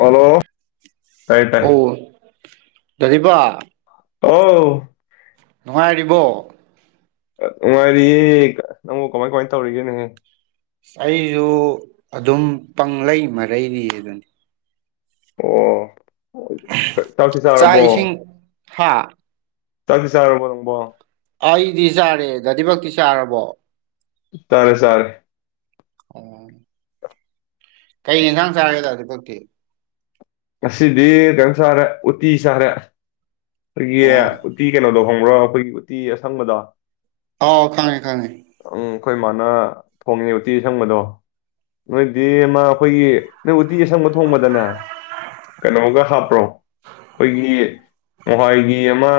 Hello ꯀꯩꯇꯦ ꯋꯥꯕꯥ ꯑꯥꯎ ꯅꯨꯡꯉꯥꯏꯔꯤꯕꯣ ꯅꯨꯡꯉꯥꯏꯔꯤꯌꯦ ꯅꯪꯉꯣ ꯀꯃꯥꯏ ꯀꯃꯥꯏ ꯇꯧꯔꯤꯒꯦ ꯅꯍꯦ ꯁ ꯑꯩꯁꯨ ꯑꯗꯨꯝ ꯄꯪ ꯂꯩꯩ ꯃꯔꯩꯗꯤ ꯑꯗꯨꯅꯤ ꯑꯣ ꯇꯁꯤ ꯆꯥꯔꯕꯣ ꯍꯥꯥ ꯇ ꯆꯥꯔꯔꯕꯣꯔꯪꯕꯣ ꯑꯩꯗꯤ ꯆꯥꯔꯦ ꯗꯗꯤꯃꯛꯇꯤ ꯆꯥꯔꯕꯣ ꯇꯥꯔꯦ ꯁꯔꯦ ꯑꯣ ꯀꯩ ꯏꯟꯁꯥꯡ ꯆꯥꯒ ꯇꯗꯤ ꯀꯛꯇꯤ ꯉꯁꯤꯗꯤ ꯀꯩꯅꯝ ꯁꯥꯔꯦ ꯎꯇꯤ ꯁꯥꯔꯦ ꯑꯣ ꯇꯤ ꯀꯩꯅꯣꯗꯣ ꯈꯣꯡꯕ꯭ꯔꯥ ꯑꯩꯈꯣꯏꯒꯤ ꯎꯇꯤ ꯑꯁꯪꯕꯗ ꯑꯥꯎ ꯈꯪꯉꯦ ꯈꯪꯉꯦ ꯑꯩꯈꯣꯏ ꯃꯥꯅ ꯊꯣꯡꯉꯦ ꯎꯇꯤ ꯑꯁꯪꯕꯗꯣ ꯅꯣꯏꯗꯤ ꯃꯥ ꯑꯩꯈꯣꯏꯒꯤ ꯅꯣꯏ ꯎꯇꯤ ꯑꯁꯪꯕ ꯊꯣꯡꯕꯗꯅꯦ ꯀꯩꯅꯣꯒ ꯍꯥꯞꯄ꯭ꯔꯣ ꯑꯩꯈꯣꯏꯒꯤ ꯃꯍꯏꯒꯤ ꯑꯃ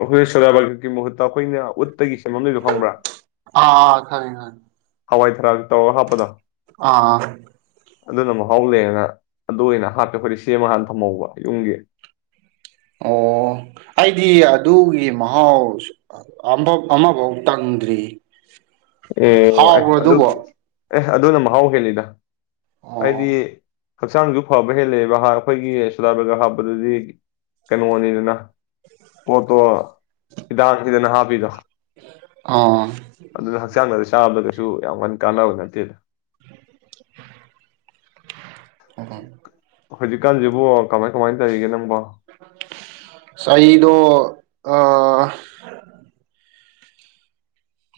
ꯑꯩꯈꯣꯏ ꯁꯗꯥꯕꯀꯤ ꯃꯍꯨꯠꯇ ꯑꯩꯈꯣꯏꯅ ꯎ ꯑꯥ ꯑꯥ ꯈꯪꯔ ꯈꯪ ꯍꯋꯥꯏꯗꯙꯔꯥꯛ ꯑꯥ ꯑꯗꯨꯅ ꯃꯍꯥꯎ ꯂꯩꯦꯡꯉꯒ ꯑꯗꯨ ꯑꯣꯏꯅ ꯍꯥꯞꯇꯦ ꯑꯩꯈꯣꯏꯗꯤ ꯁꯦꯝꯃ ꯍꯥꯟ ꯊꯝꯍꯧꯕ ꯌꯨꯡꯒꯤ ꯑꯣ ꯑꯩꯗꯤ ꯑꯗꯨꯒꯤ ꯃꯍꯥꯎ ꯑꯃꯐꯥꯎ ꯇꯪꯗ꯭ꯔꯤ ꯑꯣ ꯍꯥꯎꯕ꯭ꯔꯣ ꯑꯗꯨ ꯑꯗꯨꯕꯣ ꯑꯦ ꯑꯗꯨꯅ ꯃꯍꯥꯎ ꯍꯦꯜꯂꯤꯗ ꯍꯥꯏꯗꯤ ꯑꯣ ꯍꯛꯆꯥꯡꯁꯨ ꯐꯕ ꯍꯦꯜꯂꯛꯑꯦꯕ ꯑꯩꯈꯣꯏꯒꯤ ꯁꯣꯂꯥꯏ ꯕꯔꯒꯔ ꯍꯥꯞꯄꯗꯗꯤ ꯀꯩꯅꯣꯅꯤꯗꯅ ꯄꯣꯠꯇꯣ ꯍꯤꯗꯥꯡꯁꯤꯈꯤꯗꯅ ꯍꯥꯞꯄꯤꯗꯣ ꯑꯥ ꯍꯛꯥꯡꯗ ꯆꯥꯕꯗ ꯀꯩꯁꯨ ꯌꯥꯝ ꯀꯟꯅ ꯀꯥꯟꯅꯕ ꯅꯠꯇꯦꯗ ꯍꯧꯖꯤꯛꯀꯥꯟꯁꯤꯕꯨ ꯀꯃꯥꯏ ꯀꯃꯥꯏꯅ ꯇꯧꯔꯤꯒꯦ ꯅꯪꯕꯣ ꯑ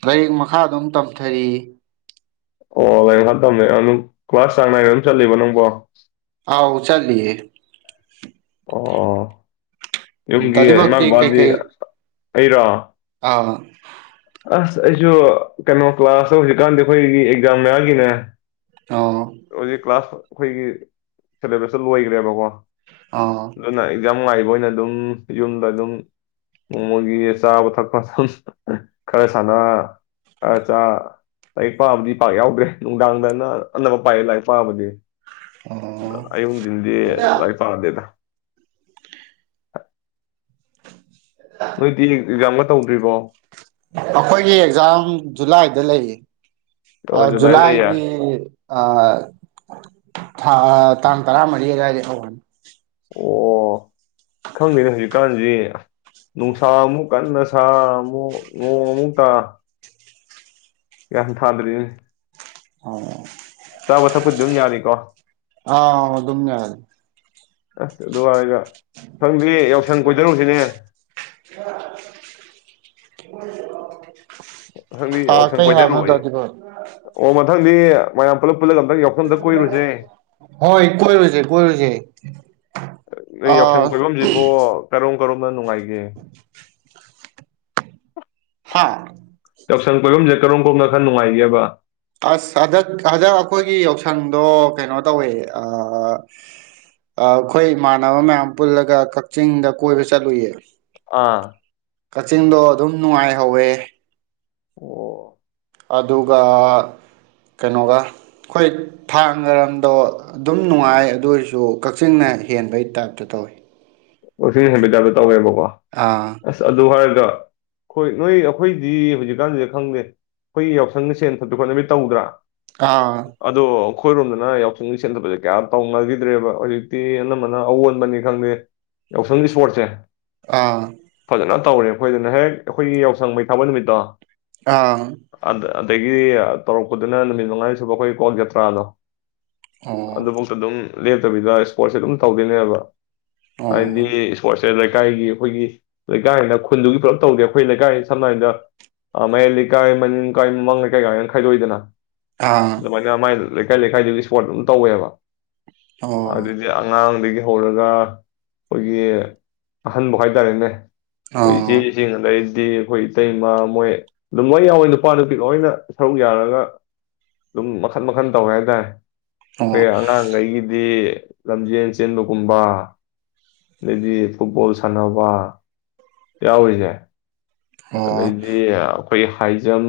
ꯂꯥꯏꯔꯤꯛ ꯃꯈꯥ ꯑꯗꯨꯝ ꯇꯝꯊꯔꯤ ꯑꯣ ꯂꯥꯏ ꯃꯈ ꯇꯝꯅꯦ ꯀ꯭ꯂꯥꯁ ꯆꯥꯡ ꯅꯥꯏꯅ ꯑꯗꯨꯝ ꯆꯠꯂꯤꯕ ꯅꯪꯕꯣ ꯑꯥꯎꯧ ꯆꯂꯤꯌꯦ ꯑ ꯑ ꯌꯨꯝꯒꯤ ꯇꯗꯤꯕꯛꯇꯤ ꯍꯃꯒꯕꯥꯖꯤ ꯀꯩꯀꯩ ꯑꯩꯔꯣ ꯑꯥ ꯑꯁ ꯑꯩꯁꯨ ꯀꯩꯅꯣ ꯀ꯭ꯂꯥꯁꯇ ꯍꯧꯖꯤꯛꯀꯥꯟꯗꯤ ꯑꯩꯈꯣꯏꯒꯤ ꯑꯦꯛꯖꯥꯝ ꯃꯌꯥꯝꯒꯤꯅꯦ ꯑꯣ ꯔꯖꯤ ꯀ꯭ꯂꯥꯁ ꯑꯩꯈꯣꯏꯒꯤ ꯁꯦꯂꯦꯕꯁꯇ ꯂꯣꯏꯈ꯭ꯔꯦꯕꯀꯣ ꯑꯣ ꯅ ꯉꯥꯏꯕ ꯑꯣꯏꯅ ꯑꯗꯨꯝ ꯌꯨꯝꯗ ꯑꯗꯨꯝ ꯅꯣꯡꯃꯣꯏꯒꯤ ꯆꯥꯕ ꯊꯛꯄ ꯑꯗꯨ ꯈꯔ ꯁꯥꯟꯅ ꯈꯔ ꯂꯥꯏꯔꯤꯛ ꯄꯥꯕꯨꯗꯤ ꯄꯥꯛ ꯌꯥꯎꯗ꯭ꯔꯦ ꯅꯨꯡꯗꯥꯡꯗꯅ ꯑꯅꯝꯕ ꯄꯥꯏ ꯂꯥꯏꯐꯕ ꯑꯣ ꯑꯩꯍꯟꯤꯟꯗꯤ ꯂꯏ ꯄꯥꯔꯗꯦꯗ ꯑ ꯅꯣꯏꯗꯤ ꯇꯧꯗ꯭ꯔꯤꯕꯣ ꯑꯩꯈꯣꯏꯒꯤ ꯑꯦꯛꯖꯥꯝ ꯖꯨꯂꯥꯏꯗ ꯂꯩꯌꯦ ꯑ ꯑꯣ ꯖꯨꯂꯥꯏ ꯂꯩꯌꯦ ꯖꯨꯂꯥꯏꯒꯤ ꯑ ꯊꯥ ꯇꯥꯡ ꯇꯔꯥ ꯃꯔꯤ ꯀꯥꯏꯗ ꯍꯅꯤ ꯑꯣ ꯈꯪꯗꯦꯅꯦ ꯍꯧꯖꯤꯛꯀꯥꯟ ꯅꯨꯡꯁꯥ ꯑꯃꯨꯛ ꯀꯟꯅ ꯁꯥ ꯑꯃꯨꯛ ꯅꯣꯡ ꯑꯃꯨꯛꯛꯇꯥ ꯀꯌꯥꯝ ꯊꯥꯗꯔꯤꯅꯦ ꯑꯣ ꯆꯥꯕ ꯊꯛꯄꯗꯤ ꯑꯗꯨꯝ ꯌꯥꯅꯤꯀꯣ ꯑꯥ ꯑꯗꯨꯝꯅ ꯑꯁ ꯑꯗꯨꯗꯨꯋꯥꯔꯒ ꯁꯪꯗꯦ ꯌꯥꯎꯁꯪ ꯀꯣꯏꯖꯔꯨꯁꯤꯅꯦ ꯍ ꯊꯪꯗꯤ ꯌꯥꯎ ꯁꯪ ꯀꯣꯏꯊꯔꯨꯌꯦꯦ ꯗꯥꯗꯤꯕꯛ ꯑꯣ ꯃꯊꯪꯗꯤ ꯃꯌꯥꯝ ꯄꯨꯂꯞ ꯄꯨꯜꯂꯒ ꯑꯝꯇꯪ ꯌꯥꯎꯁꯪ ꯑꯝꯇ ꯀꯣꯏꯔꯨꯁꯦ ꯍꯣꯏ ꯀꯣꯏꯨꯁ ꯀꯣꯏꯔꯁ ꯑ ꯅꯨꯡꯉ ꯒꯦ ꯎ ꯍꯥꯥ ꯌꯥꯎꯁꯪ ꯄꯣꯏꯐꯝꯁꯦ ꯀꯔꯝ ꯀꯣꯅ ꯈꯔ ꯅꯨꯡꯉꯥꯏꯒꯦꯕ ꯑꯁ ꯍꯟꯗꯛ ꯍꯟꯗꯛ ꯑꯩꯈꯣꯏꯒꯤ ꯌꯥꯎꯁꯪꯗꯣ ꯀꯩꯅꯣ ꯇꯧꯋꯦ ꯑꯩꯈꯣꯏ ꯏꯃꯥꯟꯅꯕ ꯃꯌꯥꯝ ꯄꯨꯜꯂꯒ ꯀꯛꯆꯤꯡꯗ ꯀꯣꯏꯕ ꯆꯠꯂꯨꯌꯦ ꯑꯥ ꯀꯛꯆꯤꯡꯗꯣ ꯑꯗꯨꯝ ꯅꯨꯡꯉꯥꯏꯍꯧꯋꯦ꯫ ꯑꯣ꯫ ꯑꯗꯨꯒ ꯀꯩꯅꯣꯒ ꯈꯣꯏ ꯊꯥꯡꯒ ꯔꯣꯝꯗꯣ ꯑꯗꯨꯝ ꯅꯨꯡꯉꯥꯏ ꯑꯗꯨ ꯑꯣꯏꯔꯁꯨ ꯀꯛꯆꯤꯡꯅ ꯍꯦꯟꯕꯩ ꯇꯥꯏꯞꯇ ꯇꯧꯋꯤ꯫ ꯀꯛꯆꯤꯡ ꯍꯦꯟꯕꯩ ꯇꯥꯏꯄꯇꯥ ꯇꯧꯋꯦꯕꯣ꯫ ꯀ ꯑꯥ ꯑꯁ ꯑꯗꯨ ꯍꯥꯏꯔꯒ ꯍꯣꯏ ꯅꯣꯏ ꯑꯩꯈꯣꯏꯗꯤ ꯍꯧꯖꯤꯛꯀꯥꯟꯁꯤꯗ ꯈꯪꯗꯦ ꯑꯩꯈꯣꯏ ꯌꯥꯎꯁꯪ ꯁꯦꯟ ꯊꯁꯨ ꯈꯣꯠꯅꯕꯤ ꯇꯧꯗ꯭ꯔꯥ ꯑꯥ ꯑꯗꯣ ꯑꯩꯈꯣꯏꯔꯣꯝꯗꯅ ꯌꯥꯎꯁꯪ ꯁꯦꯟꯗꯕꯁꯦ ꯀꯌꯥ ꯇꯧ ꯅꯈꯤꯗ꯭ꯔꯦꯕ ꯍꯧꯖꯤꯛꯇꯤ ꯑꯅꯝꯕꯅ ꯑꯑꯣꯟꯕꯅꯤ ꯈꯪꯗꯦ ꯌꯥꯎꯁꯪꯒꯤ ꯁꯄꯣꯔꯠꯁꯦ ꯑꯥ꯫ ꯐꯖꯅ ꯇꯧꯔꯦ ꯑꯩꯈꯣꯏꯗꯅ ꯍꯦꯛ ꯑꯩꯈꯣꯏꯒꯤ ꯌꯥꯎꯁꯪ ꯃꯩ ꯊꯥꯕ ꯅꯨꯃꯤꯠꯇꯣ ꯑꯥ꯫ ꯑꯗ ꯑꯗꯒꯤ ꯇꯧꯔꯛꯄꯗꯨꯅ ꯅꯨꯃꯤꯠ ꯃꯉꯥꯅꯤ ꯁꯨꯕ ꯑꯩꯈꯣꯏ ꯀꯋ꯭ꯥꯛ ꯖꯇ꯭ꯔꯥꯗꯣ ꯑꯣ ꯑꯗꯨꯕꯥꯛ ꯇꯥ ꯑꯗꯨꯝ ꯂꯦꯞꯇꯕꯤꯗ ꯏꯁꯄꯣꯔꯠꯁꯦ ꯑꯗꯨꯝ ꯇꯧꯗꯣꯏꯅꯦꯕ꯫ ꯑꯣ ꯍꯥꯏꯗꯤ ꯏꯁꯄꯣꯔꯠ ꯁꯦ ꯂꯩꯀꯥꯏꯒꯤ ꯑꯩꯈꯣꯏꯒꯤ ꯂꯩꯀꯥꯏꯅ ꯈꯨꯟꯗꯨꯒꯤ ꯄꯨꯂꯞ ꯇꯧꯗꯦ ꯑꯩꯈꯣꯏ ꯂꯩꯀꯥꯏ ꯁꯝꯅ ꯍꯥꯏꯗ ꯃꯌꯥꯏ ꯂꯩꯀꯥꯏ ꯃꯅꯤꯡꯀꯥꯏ ꯃꯃꯥꯡ ꯂꯩꯀꯥꯏ ꯀꯥꯏꯅ ꯈꯥꯏꯗꯣꯛꯏꯗꯅ ꯑꯥ ꯑꯗꯨꯃꯥꯏꯅꯥ ꯃꯥꯏ ꯂꯩꯀꯥꯏ- ꯂꯩꯀꯥꯏꯗꯨꯒꯤ ꯏꯁꯄꯣꯔꯠ ꯑꯗꯨꯝ ꯇꯧꯋꯦꯕ ꯑꯣ ꯑꯣ ꯑꯗꯤ ꯑꯉꯥꯡ ꯍꯧꯔꯒ ꯑꯩꯈꯣꯏꯒꯤ ꯑꯍꯟꯕ ꯍꯥꯏꯇꯥꯔꯦꯅꯦ [unintelligible] ꯗꯤ ꯑꯩꯈꯣꯏ ꯏꯇꯩꯃꯥ ꯃꯣꯏ ꯑꯗꯨꯝ ꯂꯣꯏ ꯌꯥꯎꯋꯦ ꯅꯨꯄꯥ- ꯅꯨꯄꯤ ꯂꯣꯏꯅ ꯁꯔꯨꯛ ꯌꯥꯔꯒ ꯑꯗꯨꯝ ꯃꯈꯟ- ꯃꯈꯟ ꯇꯧꯋꯦ ꯍꯥꯏꯇꯥꯔꯦ꯫ ꯑꯣ ꯑꯩꯈꯣꯏ ꯑꯉꯥꯡꯈꯩꯒꯤꯗꯤ ꯂꯝꯖꯦꯟ ꯆꯦꯟꯕꯒꯨꯝꯕ ꯑꯗꯩꯗꯤ ꯐꯨꯠꯕꯣꯜ ꯁꯥꯟꯅꯕ ꯌꯥꯎꯔꯤꯁꯦ ꯑꯣ ꯑꯗꯩꯗꯤ ꯑꯩꯈꯣꯏꯒꯤ ꯍꯥꯏ ꯖꯝ,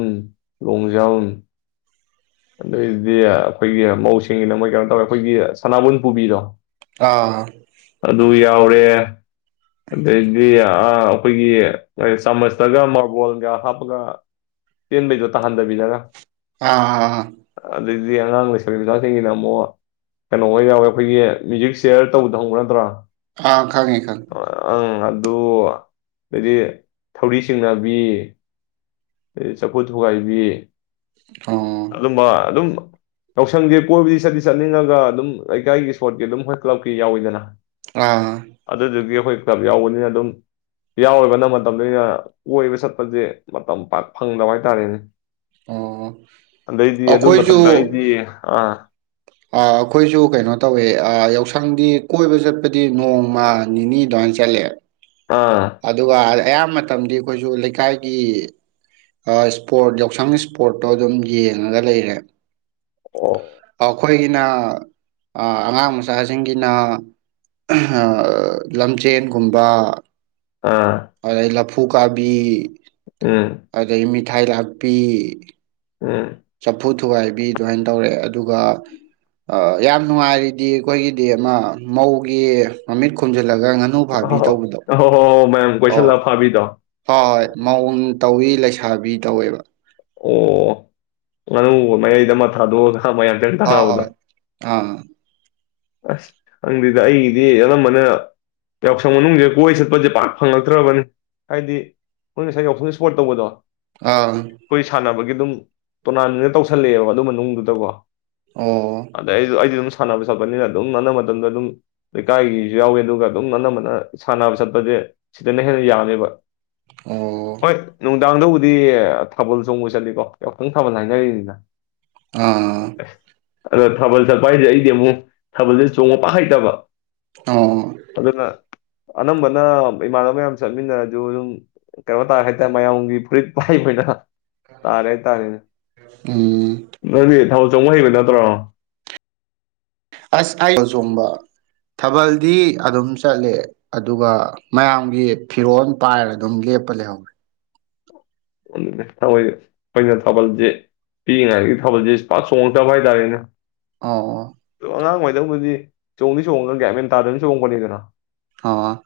ꯂꯣꯡ ꯖꯝ ꯑꯗꯨꯏꯗꯤ ꯑꯩꯈꯣꯏꯒꯤ ꯃꯧꯁꯤꯡꯒꯤꯅ ꯃꯣꯏ ꯀꯩꯅꯣ ꯇꯧꯋꯦ ꯑꯩꯈꯣꯏꯒꯤ ꯁꯅꯥꯕꯨꯟ ꯄꯨꯕꯤꯗꯣ ꯑꯥ꯫ ꯑꯗꯨ ꯌꯥꯎꯔꯦ ꯑꯗꯒꯤ ꯑꯩꯈꯣꯏꯒꯤ ꯆꯥꯃꯁꯇꯒ ꯃꯥꯔꯕꯣꯜꯒ ꯍꯥꯞꯄꯒ ꯆꯦꯟꯕꯩꯗꯣ ꯇꯥꯍꯟꯗꯕꯤꯗ ꯒ ꯑꯥ꯫ ꯑꯗꯒꯤꯗꯤ ꯑꯉꯥꯡ ꯂꯩꯁꯕꯤ ꯃꯁꯆꯥꯁꯤꯡꯒꯤꯅ ꯑꯃꯨꯛ ꯀꯩꯅꯣ ꯑꯣꯏ ꯌꯥꯎꯋꯦ ꯑꯩꯈꯣꯏꯒꯤ ꯃ꯭ꯌꯨꯖꯤꯛ ꯁꯤꯌꯔ ꯇꯧꯗ ꯈꯥꯪ ꯕꯔꯥ? [unintelligible] ꯑꯥ ꯈꯪꯉꯤ- ꯈꯉꯤ꯫ ꯑꯗꯣ ꯍꯥꯏꯗꯤ ꯊꯧꯔꯤ ꯆꯤꯡꯅꯕꯤ ꯑꯦ ꯆꯐꯨ ꯊꯨꯒꯥꯏꯕꯤ ꯑꯣ ꯑꯗꯨꯝꯕ ꯑꯗꯨꯝ ꯌꯥꯧꯁꯪꯒꯤꯦ ꯀꯣꯏꯕꯨꯗꯤ ꯆꯠꯇꯗꯤ ꯆꯠꯅꯤꯡꯉꯒ ꯑꯗꯨꯝ ꯂꯩꯀꯥꯏꯒꯤ ꯏꯁꯄꯣꯔꯠꯀꯤ ꯑꯗꯨꯝ ꯍꯣꯏ ꯀ꯭ꯂꯕꯀꯤ ꯌꯥꯎꯋꯤꯗꯅ ꯑꯥ ꯑꯗꯨꯗꯨꯒꯤ ꯑꯩꯈꯣꯏ ꯀ꯭ꯂꯕ ꯌꯥꯎꯕꯅꯤꯅ ꯑꯗꯨꯝ ꯌꯥꯎꯔꯤꯕꯅ ꯃꯇꯝꯅ ꯀꯣꯏꯕ ꯆꯠꯄꯁꯦ ꯃꯇꯝ ꯄ ꯐꯪꯗꯕ ꯍꯥꯏꯇꯥꯔꯦꯅꯦ ꯑꯣ ꯑꯗꯩꯗꯤ ꯑꯗꯨ ꯃꯊꯇ ꯑꯩꯈꯣꯏꯁꯨ ꯑꯩꯗꯤ ꯑꯥ ꯑꯩꯈꯣꯏꯁꯨ ꯀꯩꯅꯣ ꯇꯧꯋꯦ ꯌꯥꯎꯁꯪꯗꯤ ꯀꯣꯏꯕ ꯆꯠ ꯍꯥꯏꯕꯗꯤ ꯅꯣꯡꯃꯜ ꯅꯤꯅꯤ ꯗ ꯆꯦꯠ ꯑꯥ ꯑꯗꯨꯒ ꯑꯌꯥꯝꯕ ꯃꯇꯝꯗꯤ ꯑꯩꯈꯣꯏꯁꯨ ꯂꯩꯀꯥꯏꯒꯤ ꯏꯁꯄꯣꯔꯠ ꯌꯥꯎꯁꯪ ꯏꯁꯄꯣꯔꯠꯇꯣ ꯑꯗꯨꯝ ꯌꯦꯡꯉꯒ ꯂꯩꯔꯦ ꯑꯣ ꯑꯩꯈꯣꯏꯒꯤꯅ ꯑꯉꯥꯡ ꯃꯆꯥꯁꯤꯡꯒꯤꯅ ꯂꯝꯖꯦꯟꯒꯨꯝꯕ ꯑꯥ ꯑ ꯑꯂ ꯐꯨꯀꯥꯕꯤ ꯎꯝ ꯑꯒꯩꯃꯤ ꯏꯊꯥꯏ ꯂꯥꯛꯄꯤ ꯎ ꯆꯐꯨ ꯊꯨꯒꯥꯏꯕꯤ ꯑꯗꯨꯃꯥꯏꯅ ꯇꯧꯔꯦ ꯑꯗꯨꯒ ꯌꯥꯝ ꯅꯨꯡꯉꯥꯏꯔꯤꯗꯤ ꯑꯩꯈꯣꯏꯒꯤꯗꯤ ꯑꯃ ꯃꯧꯒꯤ ꯃꯃꯤꯠ ꯈꯨꯝꯖꯤ ꯈꯜꯂꯒ ꯉꯥꯅꯨ ꯐꯥꯕꯤ ꯑꯍꯣ ꯇꯧꯕꯗꯣ ꯑꯍꯣ ꯍꯣ ꯍꯣ ꯃꯌꯥꯝ ꯑꯣ ꯀꯣꯏꯁꯜꯂꯒ ꯐꯥꯕꯤꯗꯣ ꯍꯣꯏ ꯍꯣꯏ ꯃꯑꯣꯡ ꯇꯧꯋꯤ ꯂꯩꯁꯥꯕꯤ ꯇꯧꯋꯦꯕ ꯑꯣ ꯉꯥꯅꯨ ꯃꯌꯥꯏꯗ ꯑꯃ ꯊꯥꯗꯣꯀꯥꯒꯥ ꯍ ꯃꯌꯥꯝ ꯆꯎ꫰ꯒ ꯍꯣꯏ ꯇꯅꯗ ꯍꯣꯏ ꯑꯥ ꯑꯁ ꯍꯪꯗꯦꯗ ꯑꯩꯒꯤꯗꯤ ꯑꯅꯝꯕꯅ ꯌꯥꯎꯁꯪ ꯃꯅꯨꯡꯁꯤꯗ ꯀꯣꯏ ꯆꯠꯄꯁꯦ ꯄꯥꯛ ꯐꯪꯂꯛꯇ꯭ꯔꯕꯅꯤ ꯍꯥꯏꯗꯤ ꯅꯣꯏ ꯉꯁꯥꯏ ꯌꯥꯎꯁꯪꯒꯤ ꯏꯁꯄꯣꯔꯠ ꯇꯧꯕꯗꯣ ꯑꯥ ꯑꯩꯈꯣꯏ ꯁꯥꯟꯅꯕꯒꯤ ꯑꯗꯨꯝ ꯇꯣꯔꯅꯥꯃꯦꯟꯗ ꯇꯧꯁꯜꯂꯛꯑꯦꯕ ꯑꯗꯨ ꯃꯅꯨꯡꯗꯨꯗꯀꯣ ꯑꯣ ꯑꯗꯤ ꯁꯅꯕ ꯅꯤꯅ ꯑꯗꯨꯝ ꯅꯅꯝꯕ ꯃꯇꯝꯗ ꯑꯗꯨꯝ ꯂꯩꯀꯥꯏꯒꯤꯁꯨ ꯌꯥꯎꯋꯦ ꯑꯗꯨꯒ ꯑꯗꯨꯝ ꯑꯅꯝꯕꯅ ꯁꯥꯟꯅꯕ ꯆꯠꯄꯁꯦ ꯁꯤꯗꯅ ꯍꯦꯟꯅ ꯌꯥꯝꯃꯦꯕ ꯑꯣ ꯍꯣꯏꯣꯠ ꯅꯨꯡꯗꯥꯡꯗꯕꯨꯗꯤ ꯊꯥꯕꯜ ꯆꯣꯡꯕ ꯆꯠꯂꯤꯀꯣ ꯌꯥꯨꯛꯇꯪ ꯊꯥꯕꯜ ꯍꯥꯏꯅꯔꯤꯅꯤꯅ ꯑꯥ ꯑꯗ ꯊꯕꯜ ꯆꯇꯄꯥ ꯍꯥꯏꯁꯦ ꯑꯩꯗꯤ ꯑꯃꯨꯛ ꯊꯥꯕꯜꯁꯦ ꯆꯣꯡꯉꯄ ꯍꯩꯇꯕ ꯑꯣ ꯑꯗꯨꯗꯅ ꯑꯅꯝꯕꯅ ꯏꯃꯥꯟꯅꯕ ꯃꯌꯥꯝ ꯆꯠꯃꯤꯟꯅꯔꯁꯨ ꯑꯗꯨꯝ ꯀꯩꯅꯥ ꯇꯥꯏ ꯍꯥꯏꯇꯥꯔꯦ ꯃꯌꯥꯝꯒꯤ ꯐꯨꯔꯤꯠ ꯄꯥꯏꯕꯅ ꯇꯥꯔꯦ ꯇꯥꯔꯦ ꯎꯝ ꯅꯪꯗꯤ ꯊꯥꯕꯜ ꯆꯣꯡꯕ ꯍꯩꯕ ꯅꯠꯇ꯭ꯔꯣ ꯑꯁ ꯑꯩ ꯑ ꯆꯣꯡ ꯊꯥꯕꯜꯗꯤ ꯑꯗꯨꯝ ꯆꯠꯂꯦ ꯑꯗꯨꯒ ꯃꯌꯥꯝꯒꯤ ꯐꯤꯔꯣꯜ ꯄꯥꯏꯔ ꯑꯗꯨꯝ ꯂꯦꯞꯄ ꯂꯩꯍꯧꯔꯦ ꯈꯪꯗꯦꯗ ꯇꯧꯔꯤꯁꯤ ꯑꯩꯈꯣꯏꯅ ꯊꯥꯕꯜꯁꯤ ꯄꯤꯛꯏꯉꯥꯏꯒꯤ ꯊꯥꯕꯜꯁꯦ ꯄꯥꯛ ꯆꯣꯡꯉꯛꯇꯕ ꯍꯥꯏꯇꯥꯔꯦꯅꯦ ꯑꯑꯣ ꯗꯤ ꯆꯣꯡꯗꯤ ꯆꯣꯡꯉꯒ ꯒ꯭ꯌꯥꯟ ꯃꯦꯟ ꯇꯥꯗꯕꯤꯗ ꯆꯣꯡꯉꯛꯄꯅꯤꯗꯅ ꯑꯥꯎ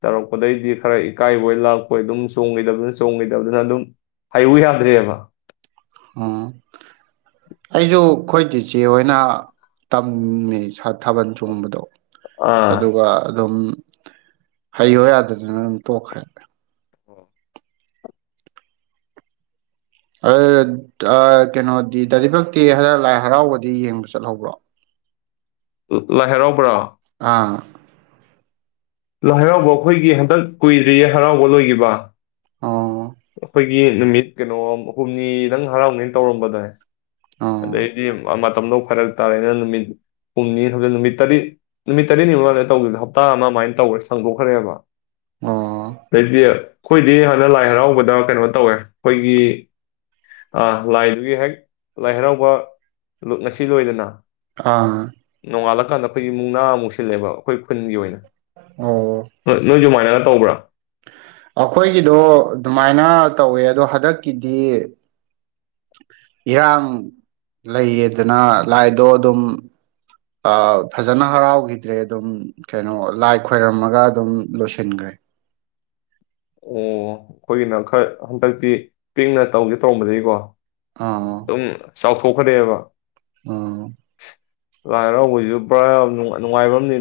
ꯇꯧꯔꯛꯄꯗꯩꯗꯤ ꯈꯔ ꯏꯀꯥꯏꯕꯣꯏ ꯂꯥꯛꯄꯣꯏ ꯑꯗꯨꯝ ꯆꯣꯡꯒꯤꯗꯕꯗꯨꯅ ꯆꯣꯡꯒꯤꯗꯕꯗꯨꯅ ꯇꯧꯗꯅ ꯑꯗꯨꯝ ꯍꯩꯌꯨ ꯌꯥꯗ꯭ꯔꯦꯕ ꯎꯝ ꯑꯩꯁꯨ ꯑꯩꯈꯣꯏ ꯆꯤꯆꯦ ꯍꯣꯏꯅ ꯇꯝꯃꯦ ꯊꯥꯕꯜ ꯆꯣꯡꯕꯗꯣ ꯑꯥ ꯑꯗꯨꯒ ꯑꯗꯨꯝ ꯍꯩꯌꯣ ꯌꯥꯗꯗꯅ ꯑꯗꯨꯝ ꯇꯣꯛꯈ꯭ꯔꯦ ꯑꯣ ꯑꯗꯨ ꯀꯩꯅꯣꯗꯤ ꯗꯥ ꯗꯤꯄꯛꯇꯤ ꯍꯟꯗꯛ ꯂꯥꯏ ꯍꯔꯥꯎꯕꯗꯤ ꯌꯦꯡꯕ ꯆꯠꯍꯧꯕ꯭ꯔꯣ ꯂꯥꯏ ꯍꯔꯥꯎꯕꯔꯣ ꯑꯥ ꯂꯥꯏ ꯍꯔꯥꯎꯕ ꯑꯩꯈꯣꯏꯒꯤ ꯍꯟꯗꯛ ꯀꯨꯏꯗ꯭ꯔꯤꯌꯦ ꯍꯔꯥꯎꯕ ꯂꯣꯏꯒꯤꯕ ꯑꯣ ꯅꯨꯃꯤꯠ ꯀꯩꯅꯣ ꯍꯨꯝꯅꯤꯗꯪ ꯍꯔꯥꯎꯅꯤ ꯇꯧꯔꯝꯕꯗꯅꯦ ꯑꯣ ꯑꯗꯩꯗꯤ ꯃꯇꯝꯗꯣ ꯐꯔꯛ ꯍꯥꯏꯇꯥꯔꯦ ꯅꯨꯃꯤꯠ ꯍꯨꯝꯅꯤ ꯍꯧꯖꯤꯛ ꯅꯨꯃꯤꯠ ꯇꯔꯦꯠ ꯅꯨꯃꯤꯠ ꯇꯔꯦꯠꯅꯤ ꯃꯥꯡꯗ ꯇꯧꯈꯤꯕꯗ ꯍꯞꯇꯥ ꯑꯃ ꯑꯗꯨꯃꯥꯏꯅ ꯇꯧꯈꯦ ꯁꯥꯡꯗꯣꯛꯈ꯭ꯔꯦꯕ ꯑꯣ ꯑꯗꯩꯗꯤ ꯑꯩꯈꯣꯏꯗꯤ ꯍꯟꯗꯛ ꯂꯥꯏ ꯍꯔꯥꯎ ꯗ ꯀꯩꯅꯣ ꯇꯧꯋꯦ ꯑꯩꯈꯣꯏꯒꯤ ꯂꯥꯏꯗꯨꯒꯤ ꯍꯦꯛ ꯂꯥꯏ ꯍꯔꯥꯎꯕ ꯉꯁꯤ ꯂꯣꯏꯗꯅ ꯑꯥ ꯅꯣꯡꯉꯥꯜꯂꯀꯥꯟꯗ ꯑꯩꯈꯣꯏ ꯃꯨꯛꯅꯥ ꯑꯃꯨꯛ ꯁꯤꯜꯂꯦꯕ ꯑꯩꯈꯣꯏ ꯈꯨꯟꯒꯤ ꯑꯣꯏꯅ ꯑꯣ ꯅꯣꯏꯁꯨ ꯑꯗꯨꯃꯥꯏꯅ ꯇꯧꯕ꯭ꯔꯥ ꯑꯩꯈꯣꯏꯒꯤꯗꯣ ꯑꯗꯨꯃꯥꯏꯅ ꯇꯧꯋꯦ ꯑꯗꯣ ꯍꯟꯗꯛꯀꯤꯗꯤ ꯏꯔꯥꯡ ꯂꯩꯌꯦꯗꯅ ꯂꯥꯏꯗꯣ ꯑꯗꯨꯝ ꯐꯖꯅ ꯍꯔꯥꯎꯈꯤꯗ꯭ꯔꯦ ꯑꯗꯨꯝ ꯀꯩꯅꯣ ꯂꯥꯏ ꯈꯣꯏꯔꯝꯃꯒ ꯑꯗꯨꯝ ꯂꯣꯏꯁꯤꯟꯒ꯭ꯔꯦ ꯑꯣ ꯑꯩꯈꯣꯏꯒꯤꯅ ꯈꯔ ꯍꯟꯗꯛꯇꯤ ꯄꯤꯛꯅ ꯇꯧꯒꯦ ꯇꯧꯔꯝꯕꯗꯒꯤꯀꯣ ꯑꯥ ꯑꯗꯨꯝ ꯆꯥꯎꯊꯣꯛꯈ꯭ꯔꯦꯕ ꯎꯝ ꯂꯥꯏ ꯍꯔꯥꯎꯕꯒꯤꯁꯨ ꯄꯨꯔꯥ ꯅꯨꯡꯉꯥꯏꯕꯝꯅꯤ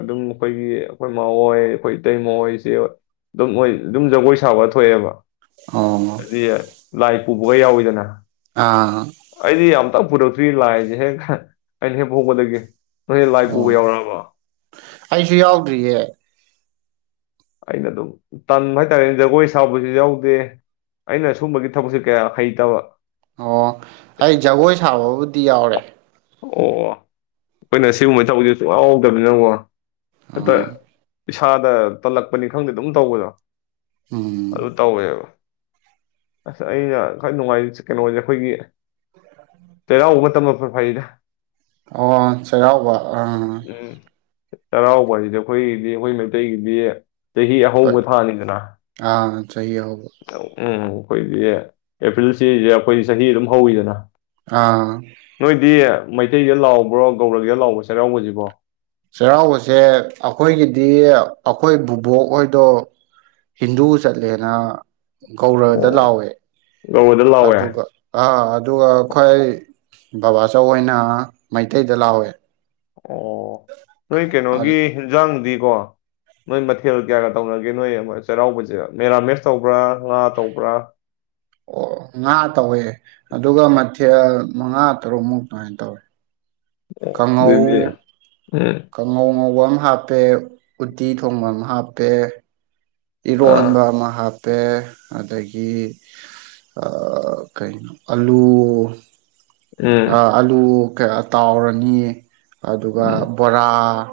ꯑꯗꯨꯝ ꯑꯩꯈꯣꯏꯒꯤ ꯑꯩꯈꯣꯏ ꯃꯥ ꯍꯣꯏ ꯑꯩꯈꯣꯏ ꯏꯇꯩ ꯃ ꯍꯣꯏꯁꯦ ꯑꯗꯨꯝ ꯑꯗꯨꯝ ꯖꯒꯣꯏ ꯁꯥꯕ ꯊꯣꯛꯑꯦꯕ ꯑꯣ ꯀ ꯂꯥꯏꯠ ꯄꯨꯕꯒ ꯌꯥꯎꯋꯤꯗꯅ ꯑꯥ ꯑꯩꯗꯤ ꯇꯞ ꯄꯨꯔꯛꯇ꯭ꯔꯤ ꯂꯥꯏꯁꯦ ꯍꯦꯛ ꯑꯩꯅ ꯍꯦꯛ ꯍꯣꯡꯒꯗꯒꯦ ꯑꯣ ꯑꯩꯁꯨ ꯌꯥꯎꯗ꯭ꯔꯤꯌꯦ ꯑꯩꯅ ꯑꯗꯨꯝ ꯇꯟꯕ ꯍꯥꯏꯇꯥꯔꯦꯅꯦ ꯖꯒꯣꯏ ꯁꯥꯕꯁꯨ ꯌꯥꯎꯗꯦ ꯑꯩꯅ ꯁꯨꯝꯕꯒꯤ ꯊꯕꯛꯁꯦ ꯀꯌꯥ ꯍꯩꯇꯕ ꯑꯣ ꯑꯩ ꯖꯒꯣꯏ ꯁꯥꯕꯕꯨ ꯇꯤ ꯌꯥꯎꯔꯦ ꯑꯣ ꯑꯣ ꯑꯩꯈꯣꯏꯅ ꯁꯤꯒꯨꯝꯕ ꯇꯧꯕꯗꯤ ꯁꯨꯡ ꯌꯥꯎꯗꯕꯅꯤ ꯅꯪꯉꯣ ꯍꯠꯇꯣꯏ ꯑꯣ ꯏꯁꯥꯗ ꯇꯜꯂꯛꯄꯅꯤ ꯈꯪꯗꯦ ꯑꯗꯨꯝ ꯇꯧꯕꯗꯣ ꯎꯝ ꯑꯗꯨ ꯇꯧꯋꯦꯕ ꯑꯁ ꯑꯩꯅ ꯈ꯭ꯋꯥꯏ ꯅꯨꯡꯉꯥꯏꯖ ꯀꯩꯅꯣꯁꯦ ꯑꯩꯈꯣꯏꯒꯤ ꯆꯩꯔꯥꯎꯕ ꯃꯇꯝꯗ ꯐꯩꯗ ꯑꯣ ꯆꯔꯥꯎꯕ ꯑꯥ ꯆꯩꯔꯥꯎꯕꯁꯤꯗꯤ ꯑꯩꯈꯣꯏꯒꯤꯗꯤ ꯑꯩꯈꯣꯏ ꯃꯩꯇꯩꯒꯤꯗꯤ ꯆꯍꯤ ꯍꯣꯏ ꯑꯍꯧꯕ ꯊꯥꯅꯤꯗꯅ ꯑꯥ ꯆꯍꯤ ꯍꯧꯕ ꯎꯝ ꯑꯩꯈꯣꯏꯒꯤ ꯑꯦꯄ꯭ꯔꯤꯜꯁꯤꯁꯦ ꯑꯩꯈꯣꯏꯗꯤ ꯆꯍꯤ ꯑꯗꯨꯝ ꯍꯧꯋꯤꯗꯅ ꯑꯥ ꯃꯩꯇꯩꯒ ꯂꯥꯎꯕ꯭ꯔꯣ ꯒꯧꯔꯒ ꯂꯥꯎꯕ꯭ꯔ ꯆꯩꯔꯥꯎꯕꯁꯤꯕꯣ ꯆꯩꯔꯥꯎꯕꯁꯦ ꯑꯩꯈꯣꯏꯒꯤ ꯗꯤ ꯑꯩꯈꯣꯏ ꯚꯨꯕꯣꯛ ꯍꯣꯏꯗꯣ ꯍꯤꯟꯗꯨ ꯆꯠꯂꯦꯅ ꯒꯧꯔꯗ ꯑꯣ ꯂꯥꯎꯋꯦ ꯒꯧꯔꯗ ꯂꯥꯎꯋꯦ ꯑꯗꯨꯒ ꯑ ꯑꯗꯨꯒ ꯈ꯭ꯋꯥꯏ ꯕꯕꯥꯆꯧ ꯍꫭꯏꯅ ꯃꯩꯇꯩꯗ ꯂꯥꯛꯋꯦ ꯑꯣ ꯅꯣꯏ ꯀꯩꯅꯣꯒꯤ ꯌꯦꯟꯖꯥꯡꯗꯤ ꯀꯣ ꯅꯣꯏ ꯃꯊꯦꯜ ꯀꯌꯥꯒ ꯇꯧꯅꯒꯦ ꯅꯣꯏ ꯆꯩꯔꯥꯎꯕꯁꯦ ꯃꯦꯔꯥꯃꯦꯁ ꯇꯧꯕ꯭ꯔꯥ ꯉꯥ ꯇꯧꯕ꯭ꯔꯥ ꯑꯣ ꯉꯥ ꯇꯧꯋꯦ ꯑꯗꯨꯒ ꯃꯊꯦꯜ ꯃꯉꯥ ꯇꯔꯨꯛꯃꯨꯛ ꯑꯗꯨꯃꯥꯏꯅ ꯇꯧꯋꯦ ꯑꯗꯨꯗꯤ ꯎꯝ ꯀꯉꯧꯅ ꯍꯥꯞꯄꯦ ꯎꯇꯤ ꯊꯣꯡꯕ ꯑꯃ ꯍꯥꯞꯄꯦ ꯏꯔꯣꯟꯕ ꯑꯥ ꯑꯃ ꯍꯥꯞꯄꯦ ꯄꯦ ꯑꯗꯒꯤ ꯀꯩꯅꯣ ꯑꯂꯨ ꯎꯝ ꯑ ꯑꯂꯨ ꯇꯥꯎꯔꯅꯤ ꯑꯗꯨꯒ ꯎꯝ ꯕꯣꯔꯥ ꯎ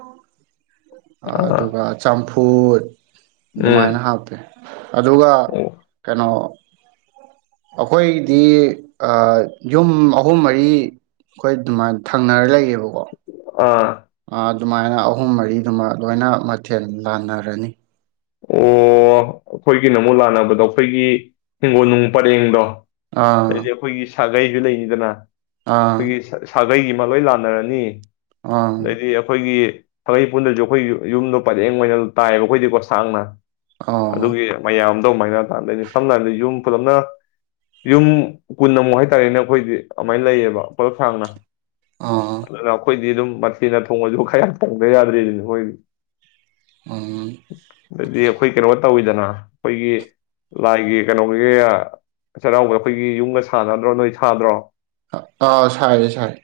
ꯑꯥ ꯑꯗꯨꯒ ꯆꯝꯐꯨ ꯎꯝ ꯑꯗꯨꯃꯥꯏꯅ ꯍꯥꯞꯄꯦ ꯑꯗꯨꯒ ꯑꯣ ꯀꯩꯅꯣ ꯑꯩꯈꯣꯏꯗꯤ ꯑ ꯌꯨꯝ ꯑꯍꯨꯝ ꯃꯔꯤ ꯑꯩꯈꯣꯏ ꯑꯗꯨꯃꯥꯏꯅ ꯊꯪꯅꯔ ꯂꯩꯌꯦꯕꯀꯣ ꯑꯥ ꯑ, ꯑꯗꯨꯃꯥꯏꯅ ꯑꯍꯨꯝ ꯃꯔꯤꯗꯨꯃ ꯂꯣꯏꯅ ꯃꯊꯦꯜ ꯂꯥꯟꯅꯔꯅꯤ ꯑꯣ ꯑꯩꯈꯣꯏꯒꯤꯅ ꯑꯃꯨꯛ ꯂꯥꯟꯅꯕꯗꯣ ꯑꯩꯈꯣꯏꯒꯤ ꯍꯤꯡꯒꯣꯜ ꯅꯨꯡ ꯄꯔꯦꯡꯗꯣ ꯑꯥ ꯍꯥꯏꯗꯤ ꯑꯩꯈꯣꯏꯒꯤ ꯁꯥꯒꯩꯁꯨ ꯂꯩꯅꯤꯗꯅ ꯑꯥ ꯑꯩꯈꯣꯏꯒꯤ ꯁꯥꯒꯩꯒꯤꯃ ꯂꯣꯏ ꯂꯥꯟꯅꯔꯅꯤ ꯑꯥ ꯑꯗꯩꯗꯤ ꯑꯩꯈꯣꯏꯒꯤ ꯊꯔꯩ ꯄꯨꯟꯗ꯭ꯔꯁꯨ ꯑꯩꯈꯣꯏ ꯌꯨꯝꯗꯣ ꯄꯔꯦꯡ ꯑꯣꯏꯅ ꯇꯥꯏꯌꯦꯕ ꯑꯩꯈꯣꯏꯗꯤꯀꯣ ꯁꯥꯡꯅ ꯑꯣ ꯑꯗꯨꯒꯤ ꯃꯌꯥꯝ ꯑꯗꯨꯃꯥꯏꯅꯗꯅꯦ ꯁꯝꯅ ꯍꯥꯏꯔꯕꯗ ꯌꯨꯝ ꯄꯨꯂꯞꯅ ꯌꯨꯝ ꯀꯨꯟ ꯑꯃꯨꯛ ꯍꯥꯏꯇꯥꯔꯦꯅꯦ ꯑꯩꯈꯣꯏꯗꯤ ꯑꯗꯨꯃꯥꯏꯅ ꯂꯩꯌꯦꯕ ꯄ ꯈꯥꯡꯅ ꯑꯣ ꯑꯈꯣꯏ ꯑꯗꯨꯝ ꯃꯊꯦꯅ ꯊꯣꯡꯉꯁꯨ ꯀꯌꯥ ꯊꯣꯡꯗ ꯌꯥꯗ꯭ꯔꯦ ꯑꯗꯨꯅ ꯃꯣꯏ ꯎꯝ ꯗꯤ ꯑꯩꯈꯣꯏ ꯀ ꯋꯥ ꯇꯧꯋꯤꯗꯅ ꯑꯩꯈꯣꯏꯒꯤ ꯂꯥꯏꯒꯤ ꯀꯩꯅꯣꯒꯤ ꯆꯩꯔꯥꯎꯕꯒ ꯑꯩꯈꯣꯏꯒꯤ ꯌꯨꯝꯒ ꯁꯥꯟꯅꯗ꯭ꯔꯣ ꯅꯣꯏ ꯁꯥꯗ꯭ꯔꯣ ꯑꯥ ꯁꯥꯏ ꯁꯥꯏ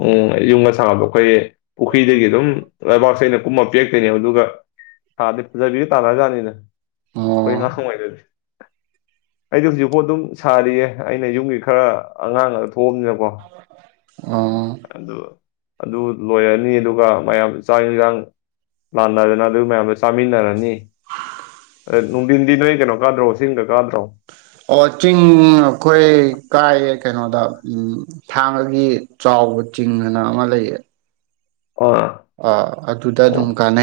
ꯎꯝ ꯌꯨꯝꯒ ꯁꯥꯕꯗꯣ ꯑꯩꯈꯣꯏ ꯄꯨꯈꯩꯗꯒ ꯑꯗꯨꯝ ꯂꯩꯕꯥꯛꯁꯦ ꯑꯩꯅ ꯀꯨꯝꯃ ꯄꯦꯛꯇꯣꯏꯅꯦ ꯑꯗꯨꯒ ꯊꯥꯗꯤ ꯐꯖꯕꯤꯒ ꯇꯥꯅꯖꯥꯠꯅꯤꯅ ꯑꯩꯣꯏ ꯂ ꯑꯣ ꯀꯃꯥꯏꯗꯗꯤ ꯑꯩꯗꯤ ꯍꯧꯖꯤꯛꯐꯥꯎ ꯑꯗꯨꯝ ꯁꯥꯔꯤꯌꯦ ꯑꯩꯅ ꯌꯨꯝꯒꯤ ꯈꯔ ꯑꯉꯥꯡ ꯑꯗꯨ ꯊꯣꯝꯉꯕꯣ ꯑꯣ ꯑꯗꯨꯒ ꯑꯗꯨ ꯂꯣꯏꯔꯅꯤ ꯑꯗꯨꯒ ꯃꯌꯥꯝ ꯆꯥꯡ ꯌꯦꯟꯁꯥꯡ ꯂꯥꯟꯅꯗꯅ ꯑꯗꯨ ꯃꯌꯥꯝꯗꯣ ꯆꯥꯃꯤꯟꯅꯔꯅꯤ ꯂꯅꯨꯡꯗꯤꯗꯤꯅ ꯀꯩꯅꯣꯀꯥꯗ꯭ꯔꯣꯁꯤꯡ ꯑꯣꯆꯤꯡꯤꯡ ꯑꯩꯈꯣꯏ ꯀꯥꯏꯌꯦ ꯀꯩꯅꯣꯗ ꯎꯝ ꯊꯥꯡꯒꯒꯤ ꯆꯥꯎꯕ ꯆꯤꯡ ꯑꯅ ꯑꯃ ꯂꯩꯌꯦ ꯑꯥ ꯑ ꯑꯗꯨꯗ ꯑꯣ ꯑꯗꯨꯝ ꯀꯥꯟꯅ